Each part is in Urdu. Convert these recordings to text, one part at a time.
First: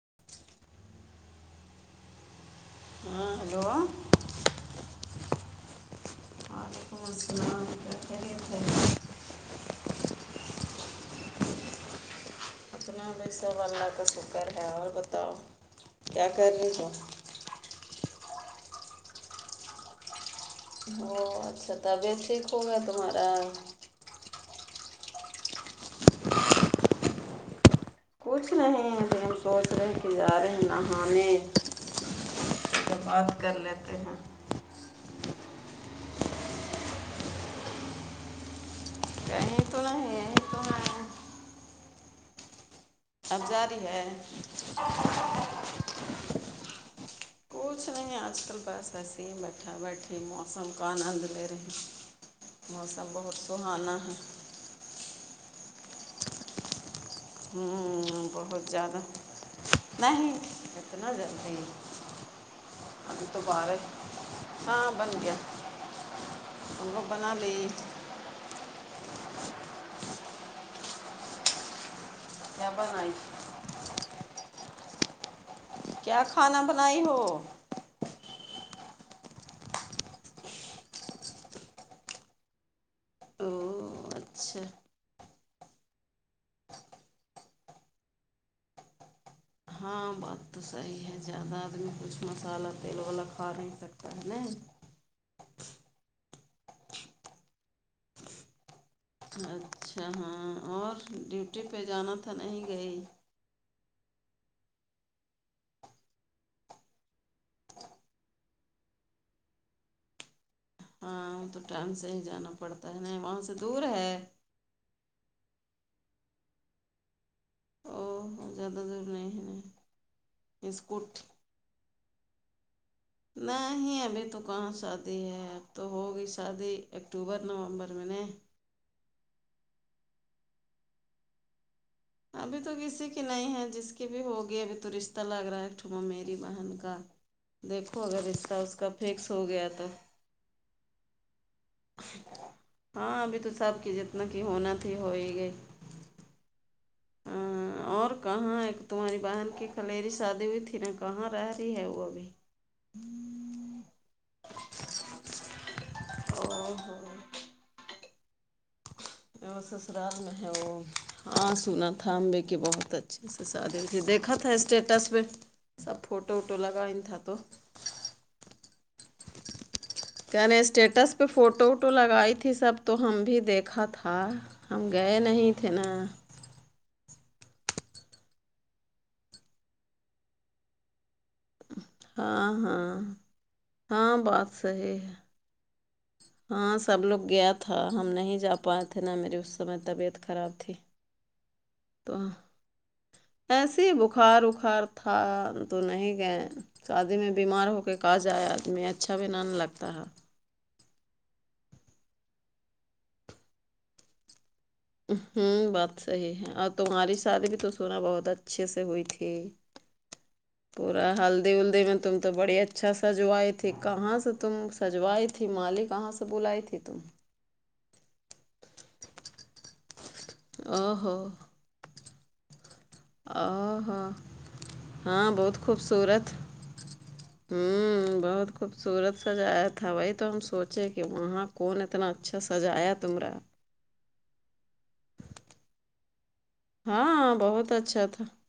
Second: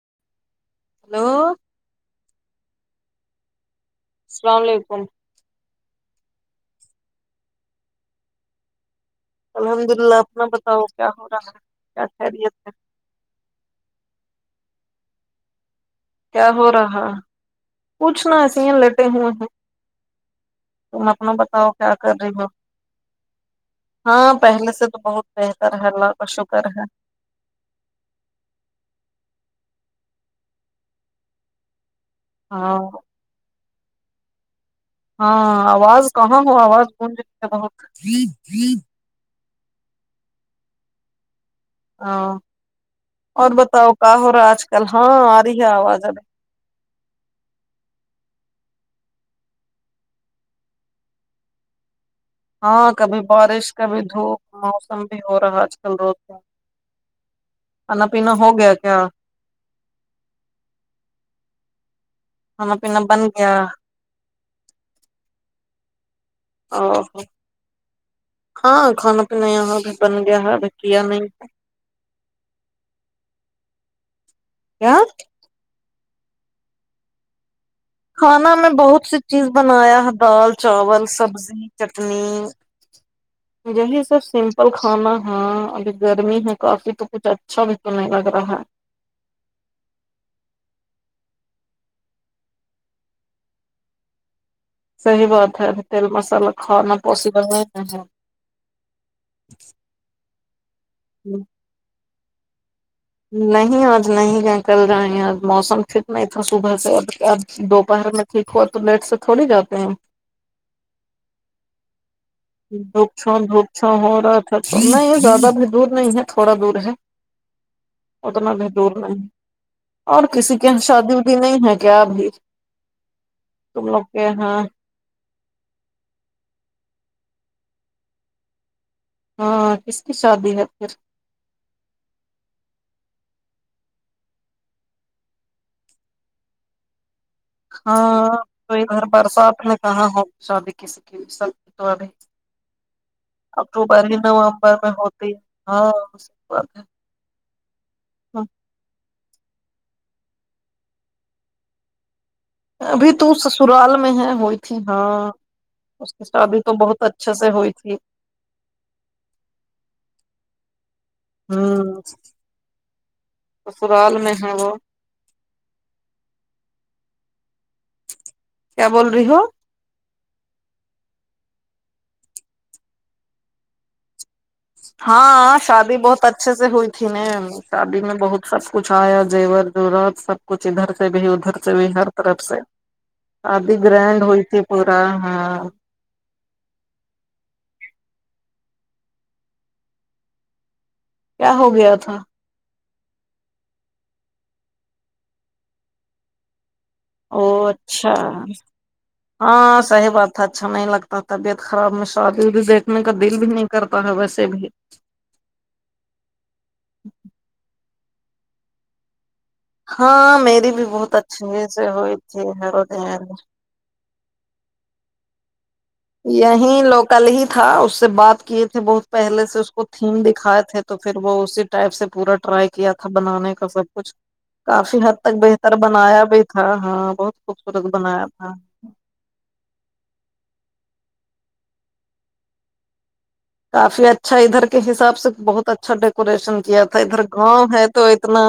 [inaudible] ہیلو ہیلو السلام علیکم [unintelligible] الحمد للہ اپنا بتاؤ کیا ہو رہا ہے کیا خیریت ہے اتنا ویشو واللہ کا شکر ہے اور بتاؤ کیا ہو رہا پوچھنا ایسے ہی لٹے ہوئے ہیں تم او اپنا بتاؤ اچھا کیا توب کر بیس رہی ہو خوب ہے تمہارا ہاں پہلے سے تو بہت بہتر ہے اللہ کا شکر ہے کچھ نہیں ہے تو ہم سوچ رہے کہ جا رہے ہیں نہانے ہاں بات کر لیتے ہیں ہاں آواز کہاں ہو آواز کون ج جی جی [unintelligible] ہے ہاں اب اور جاری بتاؤ کا ہو رہا ہے آج کل ہاں آ رہی ہے آواز اب کچھ نہیں آج کل بس ایسے ہی بیٹھا بیٹھے موسم کا آنند لے رہے ہاں کبھی بارش کبھی دھوپ موسم بھی ہو رہا ہے آج کل روزتے ہمم کیا [unintelligible] نہیں کتنا ج کھانا پینا بن ابھی تو گیا باہارے ہاں بن گیا ہمنے او بنا لی ہاں کھانا پینا یہ بھی بن گیا ہے ابھی کیا نہیں ہے کیا بنائی کیا کیا کھانا بنائی ہو کھانا میں بہت سی چیز بنایا ہے دال چاول سبزی چٹنی یہی [inaudible] سب سمپل کھانا ہے ابھی گرمی ہے کافی تو کچھ اچھا بھی تو نہیں لگ رہا ہے ہاں بات تو صحیح ہے زیادہ آدمی کچھ مسالہ تیل والا کھا نہیں سکتا ہے نہیں صحیح بات ہے تیل مسالا کھانا پوسبل نہیں ہے اچھا ہاں اور ڈیوٹی پہ جانا تھا نہیں گئی نہیں آج نہیں گیی کل جائیں آج موسم ٹھیک نہیں تھا صبح سے اور پھر دوپہر میں ٹھیک ہوا تو لیٹ سے تھوڑی جاتے ہیں ہاں تو ٹایم سے ہی جانا پڑتا ہے دھوپ نا چھاو وہاں سے دھوپ دور چھاو ہو ہے رہا تھا نہیں زیادہ بھی دور نہیں ہے تھوڑا دور ہے او اتنا بھی زیادہ دور نہیں ہے اور کسی کے یہاں شادی اسکوٹ بھی نہیں ہے کیا بھی نہیں ابھی تو کہاں شادی ہے اب تو ہوگی شادی اکتوبر نومبر میں نہیں ہاں کس کی شادی ہے پھر ابھی تو کسی کی نہیں ہے جس کی بھی ہوگی ابھی تو رشتہ لگ رہا ہے ٹھومے میری بہن کا [inaudible] دیکھو اگر ہاں رشتہ تو اس کا ادھر فکس ہو برسات گیا میں تو کہاں ہو شادی کسی کی سب تو ابھی ہاں ابھی تو سب کی اکتوبر ہی جتنا کی نومبر ہونا میں تھی ہو ہوتی ہے ہاں صحیح بات ہے ہمم اور کہاں ہے تمہاری بہن کی پلری شادی ہوئی تھی نا کہاں رہ رہی ہے وہ ابھی ابھی تو سسرال میں ہے وہی تھی ہاں او شادی تو ہو بہت اچھے سے ہوئی تھی ابھی وہ سسرال میں ہے وہ ہاں سنا ہوں تھا ہم بھی کہ بہت اچھے سے شادی تھی سسرال میں دیکھا تھا ہے وہ اسٹیٹس پہ سب فوٹو ووٹو لگائیں تھا تو کیا بول رہی ہو کیا نے اسٹیٹس پہ فوٹو ووٹو لگائی تھی سب تو ہم بھی دیکھا تھا ہم گئے نہیں ہاں تھے نا شادی بہت اچھے سے ہوئی تھی نہ شادی میں بہت سب کچھ آیا زیور زیورات سب کچھ ادھر سے بھی ادھر سے بھی ہر طرف ہاں سے ہاں شادی ہاں گرنڈ ہوئی بات تھی صحیح پورا ہے ہاں ہاں سب لوگ گیا تھا ہم نہیں جا پائے تھے نہ میری اس سمے طبیعت خراب تھی کیا ہو گیا تو تھا ایسے ہی بخار وخار تھا تو نہیں گئے شادی میں او بیمار ہو کے اچھا کہا جائے آدمی اچھا بھی نہ ہاں لگتا ہے صحیح بات اچھا نہیں لگتا طبیعت خراب میں شادی ودی دیکھنے کا دل بھی نہیں کرتا ہے ویسے بھی ہمم بات صحیح ہے اور تمہاری شادی بھی تو سونا بہت اچھے سے ہوئی تھی ہاں میری بھی پورا بہت ہلدی اچھے ولدی سے میں ہوئی تم تو تھی بڑی اچھا سجوئے تھی کہاں سے تم سجوائی تھی مالک کہاں سے بلائی تھی یہیں تم لوکل ہی تھا اس سے بات کیے تھے بہت پہلے سے اس کو تھیم دکھائے تھے او تو ہو پھر وہ اس ٹائپ سے پورا ٹرائی کیا تھا بنانے کا او سب ہو کچھ کافی حد ہاں تک بہت بہتر بنایا خوبصورت بھی تھا ہاں بہت خوبصورت ہوں بنایا تھا بہت خوبصورت سجایا تھا وہی تو ہم سوچے کہ وہاں کون اتنا اچھا سجایا تمارا کافی اچھا اچھا ادھر کے حساب سے بہت اچھا ڈیکوریشن کیا تھا ادھر ہاں گاؤں بہت ہے اچھا تو تھا اتنا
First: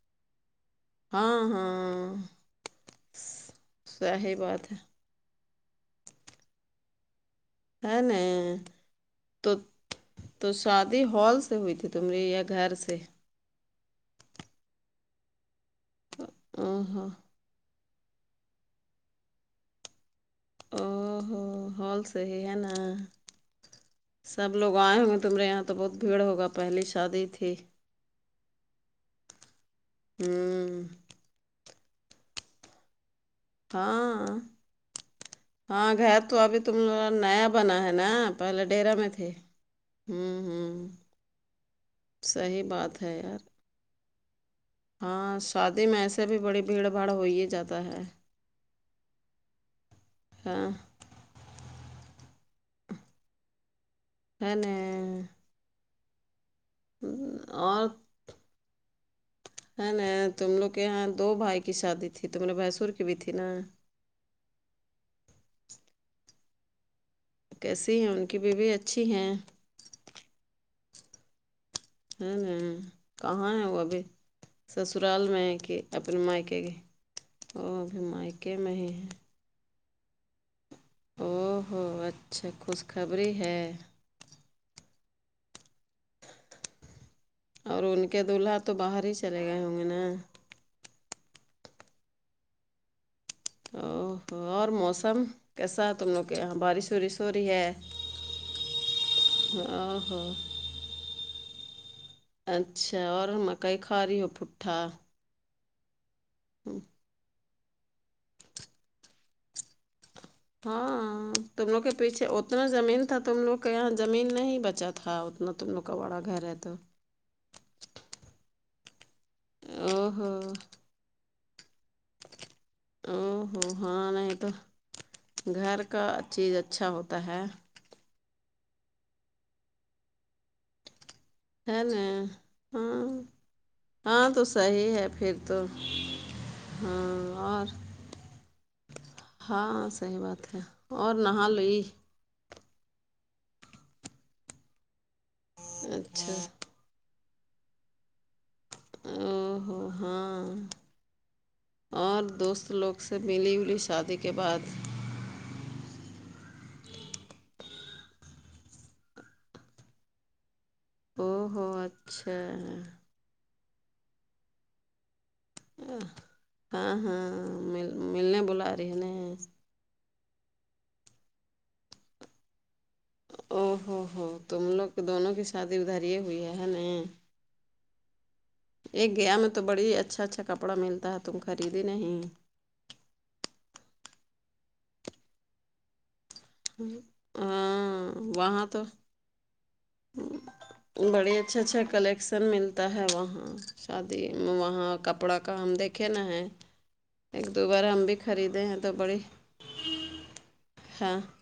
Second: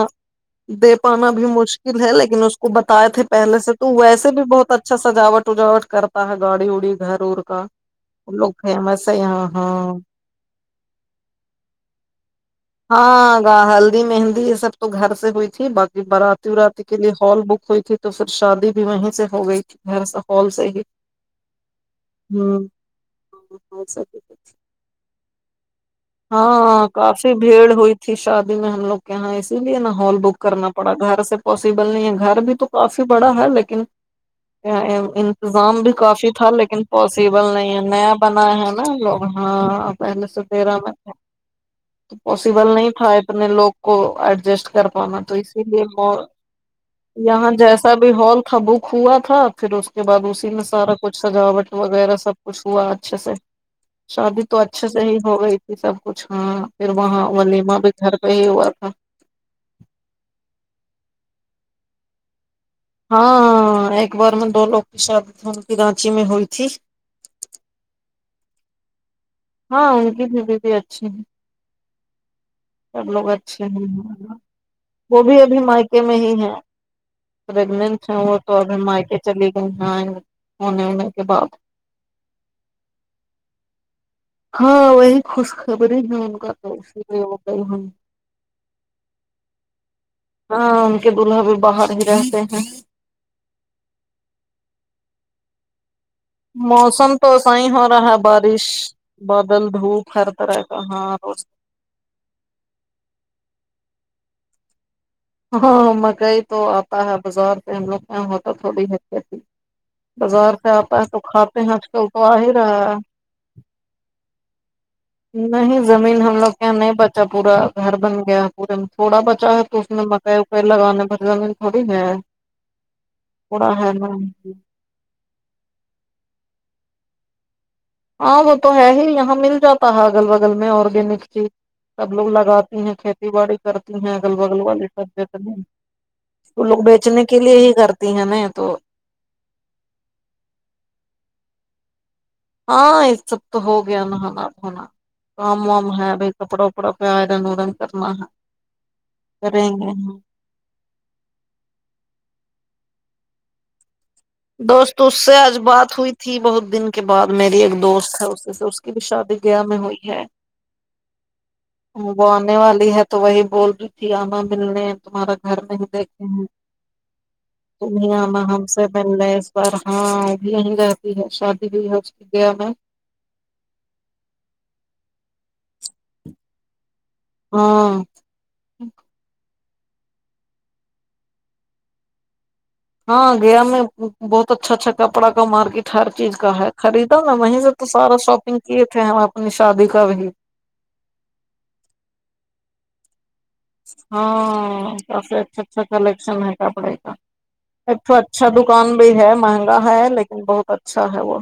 دے پانا ہاں بھی مشکل ہے ہاں لیکن اس کو بتائے تھے پہلے سے تو ویسے صحیح بھی بات بہت ہے اچھا سجاوٹ وجاوٹ کرتا ہے گاڑی وڑی گھر اور کا ہے نا وہ لوگ فیمس ہے یہاں تو ہاں تو شادی ہال سے ہوئی تھی تمری یا گھر سے ہاں گ ہلدی مہندی یہ سب تو گھر سے ہوئی تھی باقی بارات او وراتی کے ہو لیے ہال بک ہوئی تھی تو پھر شادی بھی وہیں سے ہو گئی تھی با سا ہال سے [unintelligible] او ہو ہال صی ہے نا ہوں سب لوگ گ ہ تمےاں [unintelligible] تو بہت بھیڑ ہوگا پہلی ہاں شادی کافی تھی بھیڑ ہوئی تھی شادی میں ہم لوگ کے یہاں اسی لیے نا ہال بک کرنا ہوں پڑا گھر سے پاسبل نہیں ہے گھر بھی تو کافی بڑا ہے لیکن ہاں انتظام بھی ہاں گھر کافی تو تھا ابھی تم لیکن لوگا پاسبل نیا نہیں ہے بنا نا نیا بنا پہلے ہے نا ڈیرا میں لوگ تھے ہاں ا ن سو ہوں تیرہ م ہوں [unintelligible] [inaudible] تو صحیح پاسبل نہیں بات تھا ہے یار اتنے لوگ کو ایڈجسٹ کر پانا تو ہاں اسی لیے شادی میں ایسے بھی بڑی بھیڑ بھاڑ ہو ہی یہاں جاتا جیسا ہے بھی ہال تھا بک ہوا تھا پھر اس کے بعد اسی ن ہاں سارا کچھ سجاوٹ وغیرہ سب کچھ ہوا اچھے سے شادی ہے تو نا اچھے سے ہی ہو گئی یہ سب کچھ ہاں پھر وہاں ولیما اور بھی گھر پہ ہی ہوا تھا ہے ن تم لوگ کے یہاں دو بھائی کی شادی تھی تمہ نےے بسور کی بھی تھی نا ہاں ایک بار میں دو لوگ کی شادی کی رانچی میں ہوئی تھی کیسی ہیں ان کی بیوی اچھی ہیں ہاں ان کی دوی بھی اچھی ہان سب لوگ اچھے ہی ہیں وہ سسرال بھی میں ہے ابھی کہ مائکے میں اپنے ہی ہیں مائکے کے او ابھی پگنٹ ہیں وہ تو مائکے اب میں ہم ہی آار ہیں کے چلی گئیئیں گ او ہو اچھا خوش خبری ہے ہاں وہی خوشخبری ہے ان کا تو اس لیے وہ گئی اور ہوں ان کے دولہا تو باہر ہی چلے گئے ہوں گے نا ہاں ان کے دلہا بھی باہر ہی رہتے ہیں او اور موسم کے ساتھ [unintelligible] تم نو کیا [unintelligible] موسم تو ص ہی ہو رہا ہے بارش بدل او دھوپ ف ہو ہرد رہ ہے گ ہاں رو اچھا اور مکئی کھا رہی ہو پٹھا ہاں مکئی تو آتا ہے بازار پہ ہم لوگ یہ ہوتا تھوڑی حقت بازار سے آتا ہے تو ہاں کھاتے تم ہیں لوگ آج کے کل تو پیچھے آ ہی اتنا رہا ہے زمین تھا تم لوگ کے یہاں زمین نہیں بچاتا نہیں زمین ہم لوگ کے یہاں نہیں بچا پورا گھر بن گیا ہے پورے میں تھوڑا بچا ہے تو اس او میں ہو مکائی وکائی لگانے بھر زم تھوڑی ہے او ہو ہوا ہے ن ہاں نہیں تو گھر کا چیز اچھا ہوتا ہے ہاں وہ تو ہے ہی یہاں مل جاتا ہے اگل بغل میں آرگینک چیز ہے نا سب لوگ لگاتی ہیں ہاں کھیتی باڑی کرتی ہیں ہاں اگل تو بگل والی صحیح ہے پھر سبیتنی تو تو لوگ ہاں بیچنے کے لیے اور ہی کرتی ہیں نا تو ہاں صحی بات ہے اور نہا لوئی ہاں یہ سب تو ہو گیا ن ہوا بنا کام وام ہے بائی اچھا کپڑا وپا کڑا پ آئرن ورن کرنا ہے [unintelligible] او کریں ہو گے ہم ہاں [unintelligible] اور دوست لوگ سے ملی ولی شادی کے بعد تو اس سے آج بات ہوئی تھی بہت دن کے بعد میری ایک دوست ہے اس سے اس کی بھی شادی گیا میں ہوئی ہے [inaudible] او ہو وہ اچھا آنے والی ہے تو وہی بول رہی تھی آاما ملنے تمہارا گھر نہیں دیکھے ہیں ہاں ہاں مل تمیں ملنے ہم بلا سے رہی ہے نا پر ہاں بھی یہیں رہتی ہے شادی بھی ہو کی گیا میں او ہوو ہو تم لوگ دونوں کی شادی ادھر یہ ہوئی ہے ن ہاں ایک گیا میں تو بڑی اچھا اچھا کپڑا ملتا ہے تم خریدی نہیں ہاں گیا میں بہت اچھا اچھا کپڑا کا مارکیٹ ہر چیز کا ہے خریدا میں وہیں سے تو ہاں سارا شاپنگ وہاں تو کیے تھے ہم اپنی شادی کا بھی بڑے اچھے اچھا کلیکشن ملتا ہے وہاں شادی میں وہاں ہاں کافی کپڑا کا اچھا ہم اچھا دیکھے نہا کلیکشن ہے کپڑے کا ایک دو بار ہم تو بھی اچھا خریدے ہیں تو دکان بھی بڑی ہے مہنگا ہے لیکن بہت اچھا ہاں ہے وہ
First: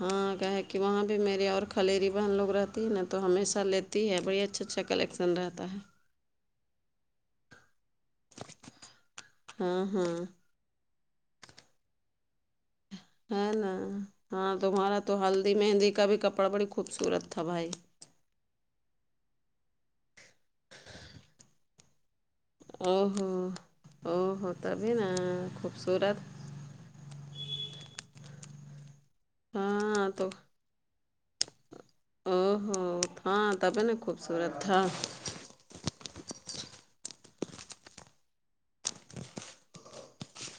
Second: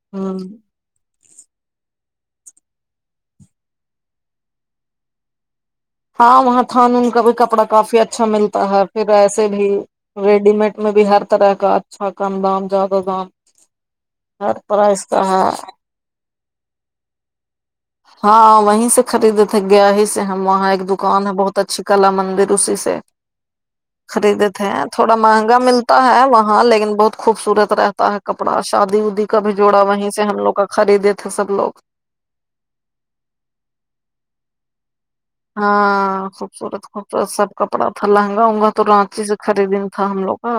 ہاں ہوں کہ کہ وہاں پہ میرے اور خھلیری بہن لوگ رہتی ہے نا تو ہمیشہ لیتی ہے بڑی اچھا اچھا کلیکشن رہتا ہے ہاں وہاں تھان ان کا بھی کپڑا کافی اچھا ملتا ہے پھر ایسے بھی ہاں ہاں ریڈی مڈ میں بھی ہر طرح کا اچھا کم دام جاتا ہے نا ہاں تمہارا تو کا ہے ہلدی مہندی کا بھی کپڑا بڑی خوبصورت تھا بھائی ہاں وہیں سے خریدے تھے گیا ہی سے ہم وہاں ایک دکان ہے بہت اچھی کلا مندر اسسی سے او ہو او ہو خریدتے ہیں تبھی نا تھوڑا مہنگا ملتا خوبصورت ہے وہ ہاں لیکن بہت خوبصورت رہتا ہے کپڑا شادی ودی کب جوڑا ہاں وہیں سے تو ہم لوگ کا خریدے تھے سب لوگ او ہوو تھا ت پ ن خوبصورت تھا ہاں خوبصورت خوبصورت سب کپڑا تھا لہنگا انگا تو رانچی سے خرید میں تھا ہم لوگ کا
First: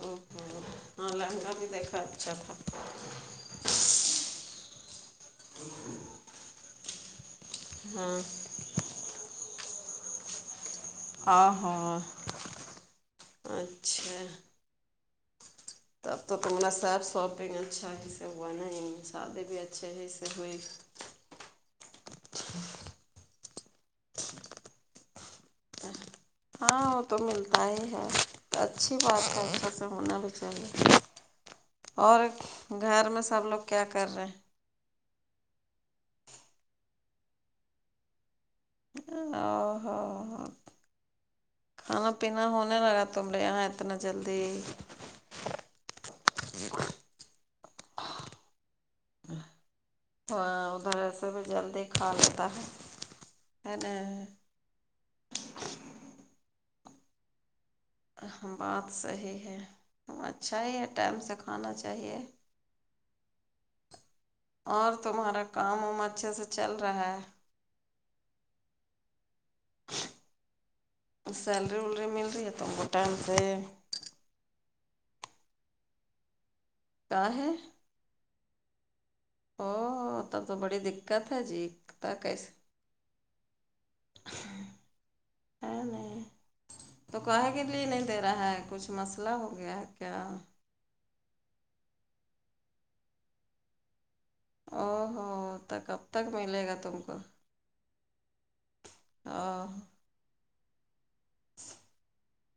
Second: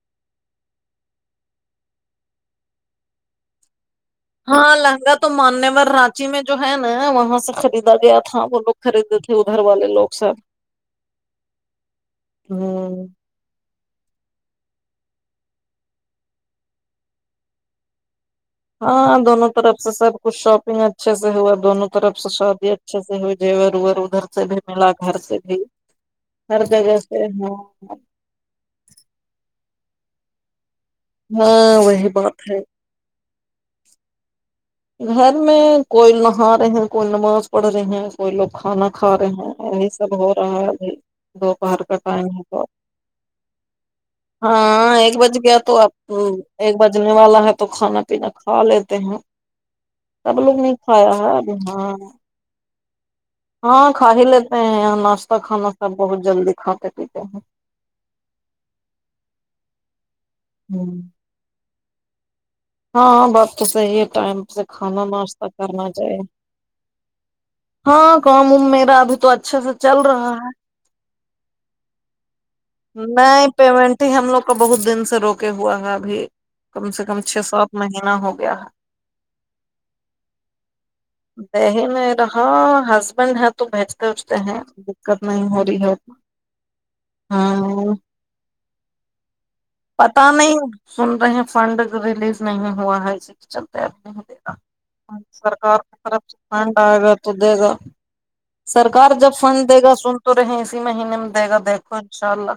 او ہ ہاں لہنگا بھی دیکھا اچھا تھا ہاں لہنگا تو ماننے وال رانچی میں جو ہے نا وہاں سے خریدا گیا ہاں تھا وہ لوگ خریدے تھے ادھر والے لوگ سب ہ ہاں ہوں اچھا تب تو تم سب ساپگ اچھا تو ہوا ن ہاں سادے دونوں بھی طرف اچھے ہے سب سے کچھ ہوئی شاپنگ اچھے سے ہوا دونوں طرف سے شادی اچھے سے ہوئی جیور اور ادھر سے بھی ملا گھر سے بھی ہر ہاں جگہ وہ تو سے ملتا ہی ہاں ہے اچھی بات ہے اچھے سے ہونا بھی چاہیے ہاں وہی اور بات ہے گھر میں سب لوگ کیا کر رہے گھر میں کوئی نہا رہے ہیں کوئی نماز پڑھ رہے ہیں کوئی لوگ کھانا کھا رہے ہیں یہی سب ہو رہا ہے ابھی دوپہر کا کھانا ٹائم ہے پینا تو ہونے لگا تمرے یہاں اتنا جلدی ہاں ایک بج گیا تو آپ ہ ایک بجنے والا ہے تو کھانا پینا کھا لیتے ہیں سب اور لوگ نہیں ادھر کھایا ایسے ہے بھی ابھی جلدی ہاں کھا لیتا ہے ہے ہاں نا کھا ہی لیتے ہیں یہ ناشتہ کھانا سب بہت جلدی کھاتے پیتے ہیں بات صحیح ہے اچھا ہی ہیں ہے ٹائم سے کھانا چاہیے ہاںاں بات تو صحیح ہے ٹائم سے کھانا اور تمہارا ناشتہ کام کرنا وام چاہیے اچھے سے چل رہا ہے ہاں کام ا میرا ابھی تو اچھے سے چل رہا ہے سیلری ولری مل رہی ہے تم کو ٹائم سے نہیں پیمنٹ ی ہم لوگ کا بہت دن سے روکے ہوا ہے ابھی کم سے کم کا چھ ہے سات مہینہ ہو گیا ہے او تب تو بڑی دقت ہے جی دہ میں تا کیسے رہاں ہسبینڈ ہے تو بیجتے اجتے ہیں دقت نہیں ہو رہی ہے ا تو کہے کہ لیے نہیں دے رہا ہے کچھ مسئلہ ہو گیا ہے کیا پتا نہیں سن رہے ہیں فنڈ ریلیز نہیں ہوا ہے اسی کے چلتے اب ہو او ہو تو سرکار کی کب طرف تک ملے سپینڈ تم آئے گا کو تو دے گا سرکار جب او فنڈ دے گا سن تو رہے اسی مہینے میں دے گا دیکھو ان شاء اللہ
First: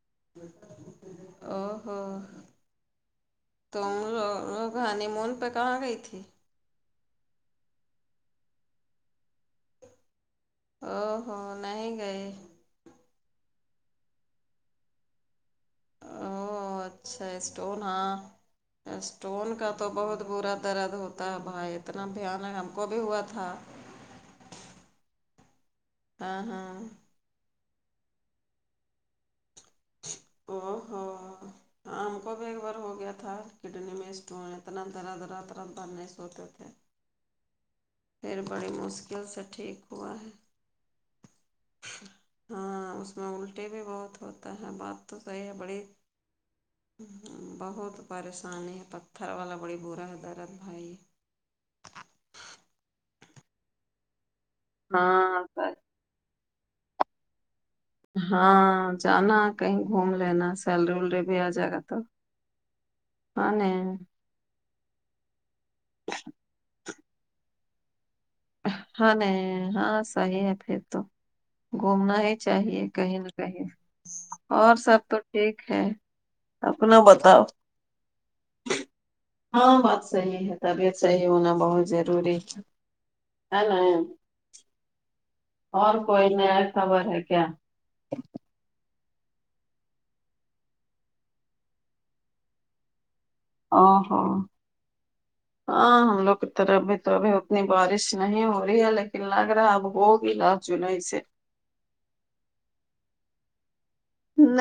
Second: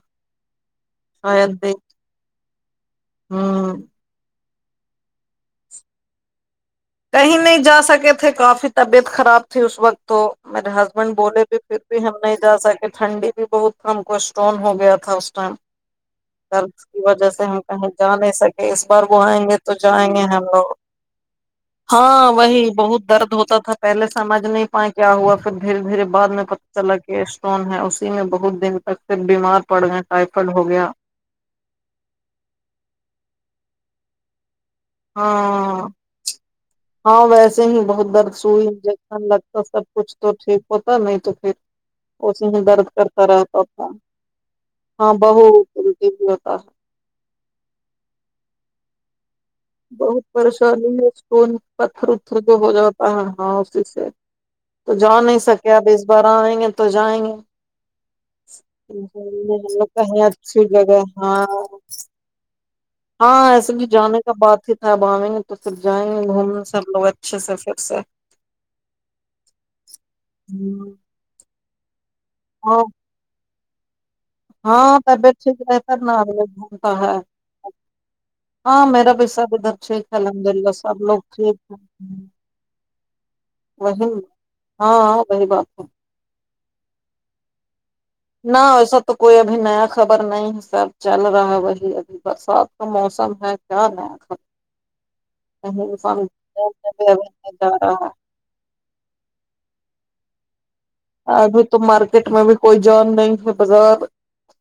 س او تم لوگانی مون پہ کہاں گئی تھی کہیں نہیں جا سکے تھے کافی طبیعت خراب تھی اس وقت تو میرے او ہسبینڈ ہو بولے تھ پھر نہیں بھی ہم گئی نہیں جا سکے ٹھنڈی بھی بہت ہم کو اسٹون ہو گیا تھا اس ٹائم [inaudible] او درد کی اچھا وجہ سے ہم اسٹون کہیں ہاں جا نہیں سکے اس بار وہ آئیں اسٹون گے کا تو جائیں بہت گے ہم برا لوگ درد ہوتا ت باعت ہاں وہی بہت درد ہوتا تھا پہلےمجھ نہیں پائےیں کیا ہوا پھر دھیرے دھیرےعد ہاں میں پتا ہاں چلا یہ اسٹون ہے اسی میں بہت دن تک سے بیمار پڑ گئے ٹائیفائڈ ہو گیا آم کو بھی ایک بار ہو گیا تھا کڈنی میں تو اتنا دراد درادر پر ہاں نہیں سوتے تھے ہاں ویسے ہی بہت درد پھر سوئی بڑی انجیکشن مشکل سے لگتا سب ٹھیک کچھ ہوا تو ہے ٹھیک ہوتا نہیں تو پھر اس ہی درد ہاں اس کرتا میں رہتا الٹی بھی تھا بہت ہوتا ہے بات ہاں تو صحیح ہے بڑی بہوٹی بھی ہوتا ہے بہت پریشانی ہے پتھر والا بڑی برا ہے درد بھائی توون پتھر اتھر جو ہو جاتا ہے ہاں اسی سے تو جا نہیں ہاں سکے بس اب اس بر آئیں گے تو جائیں گے ہاں جانا گھوم کہیں لینا اچھی سیلری جگہ ولری بھی ہاں آ جائے گا تو ہاں ایسے بھی جانے کا بات ہی تھا اب آئیں گے تو پھر جائیں گے گھوم سب لوگ اھ س سھر سے [unintelligible] ہاں نہیں ہاں صحیح ہے پھر تو گھومنا ہی ہاں چاہیے کہیں نہ رہ [unintelligible] ہاں طبیعت سے بہتر نہ بھومتا اپنا ہے بتاؤ ہاں میرا بھی سب ادھر ہاں ٹھیک بات ہے الحمد صحیح للہ سب طبیعت لوگ صحیح ہونا ٹھیک بہت ضروری ہے نا وہ ہاں وہی بات ہے اور کوئی ن خبر ہے کیا نہ وسا تو کوئی ابھی نیا خبر نہیں ہے سب چل رہا ہے وہی ابھی برسات کا موسم ہے ہا کیا نیا ہا خبر کہیں ہاں ہم انسان لوگ کی طرف بھی تو ابھی اتنی جا رہا ہے بارش نہیں ہو رہی ہے لیکن کلگرا آگ ہوگ ل ج نسے ابھی تو مارکیٹ میں بھی کوئی جان نہیں ہے بازار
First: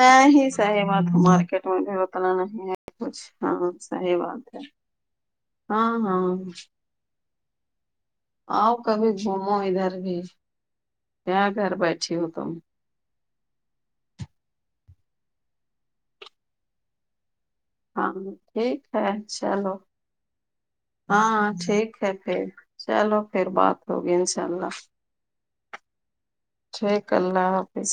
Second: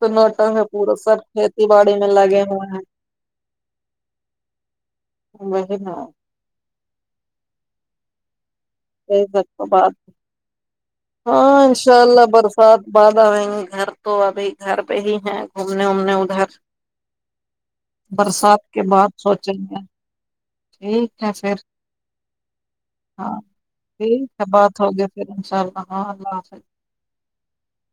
سناٹا ہے صحیح پورا بات سب مارکیٹ کھیتی میں بھی باڑی اتنا لگے ہوئے نہیں ہے ہیں کچھ ہاں صحی بات ہے وہی ہاں نا ہاں آؤ کبھی یہی سب گھومو تو ادھر بات بھی کیا گھر بیٹھی ہو تم بد آ رہیں گ گھر تو ابھی گھر پہ ہی ہیں گھومنے وومنے ادھر ہاں برسات کے ٹھیک بعد ہے سوچیں چلو گے ٹھیک ہے ہاں پھر ٹھیک ہے پھر چلو ہاں پھر بات ہوگی ٹھیک انشاء ہے بات اللہ ہوگی ء اللہ ہاں اللہ حافظ [unintelligible] ٹھیک اللہ حافظ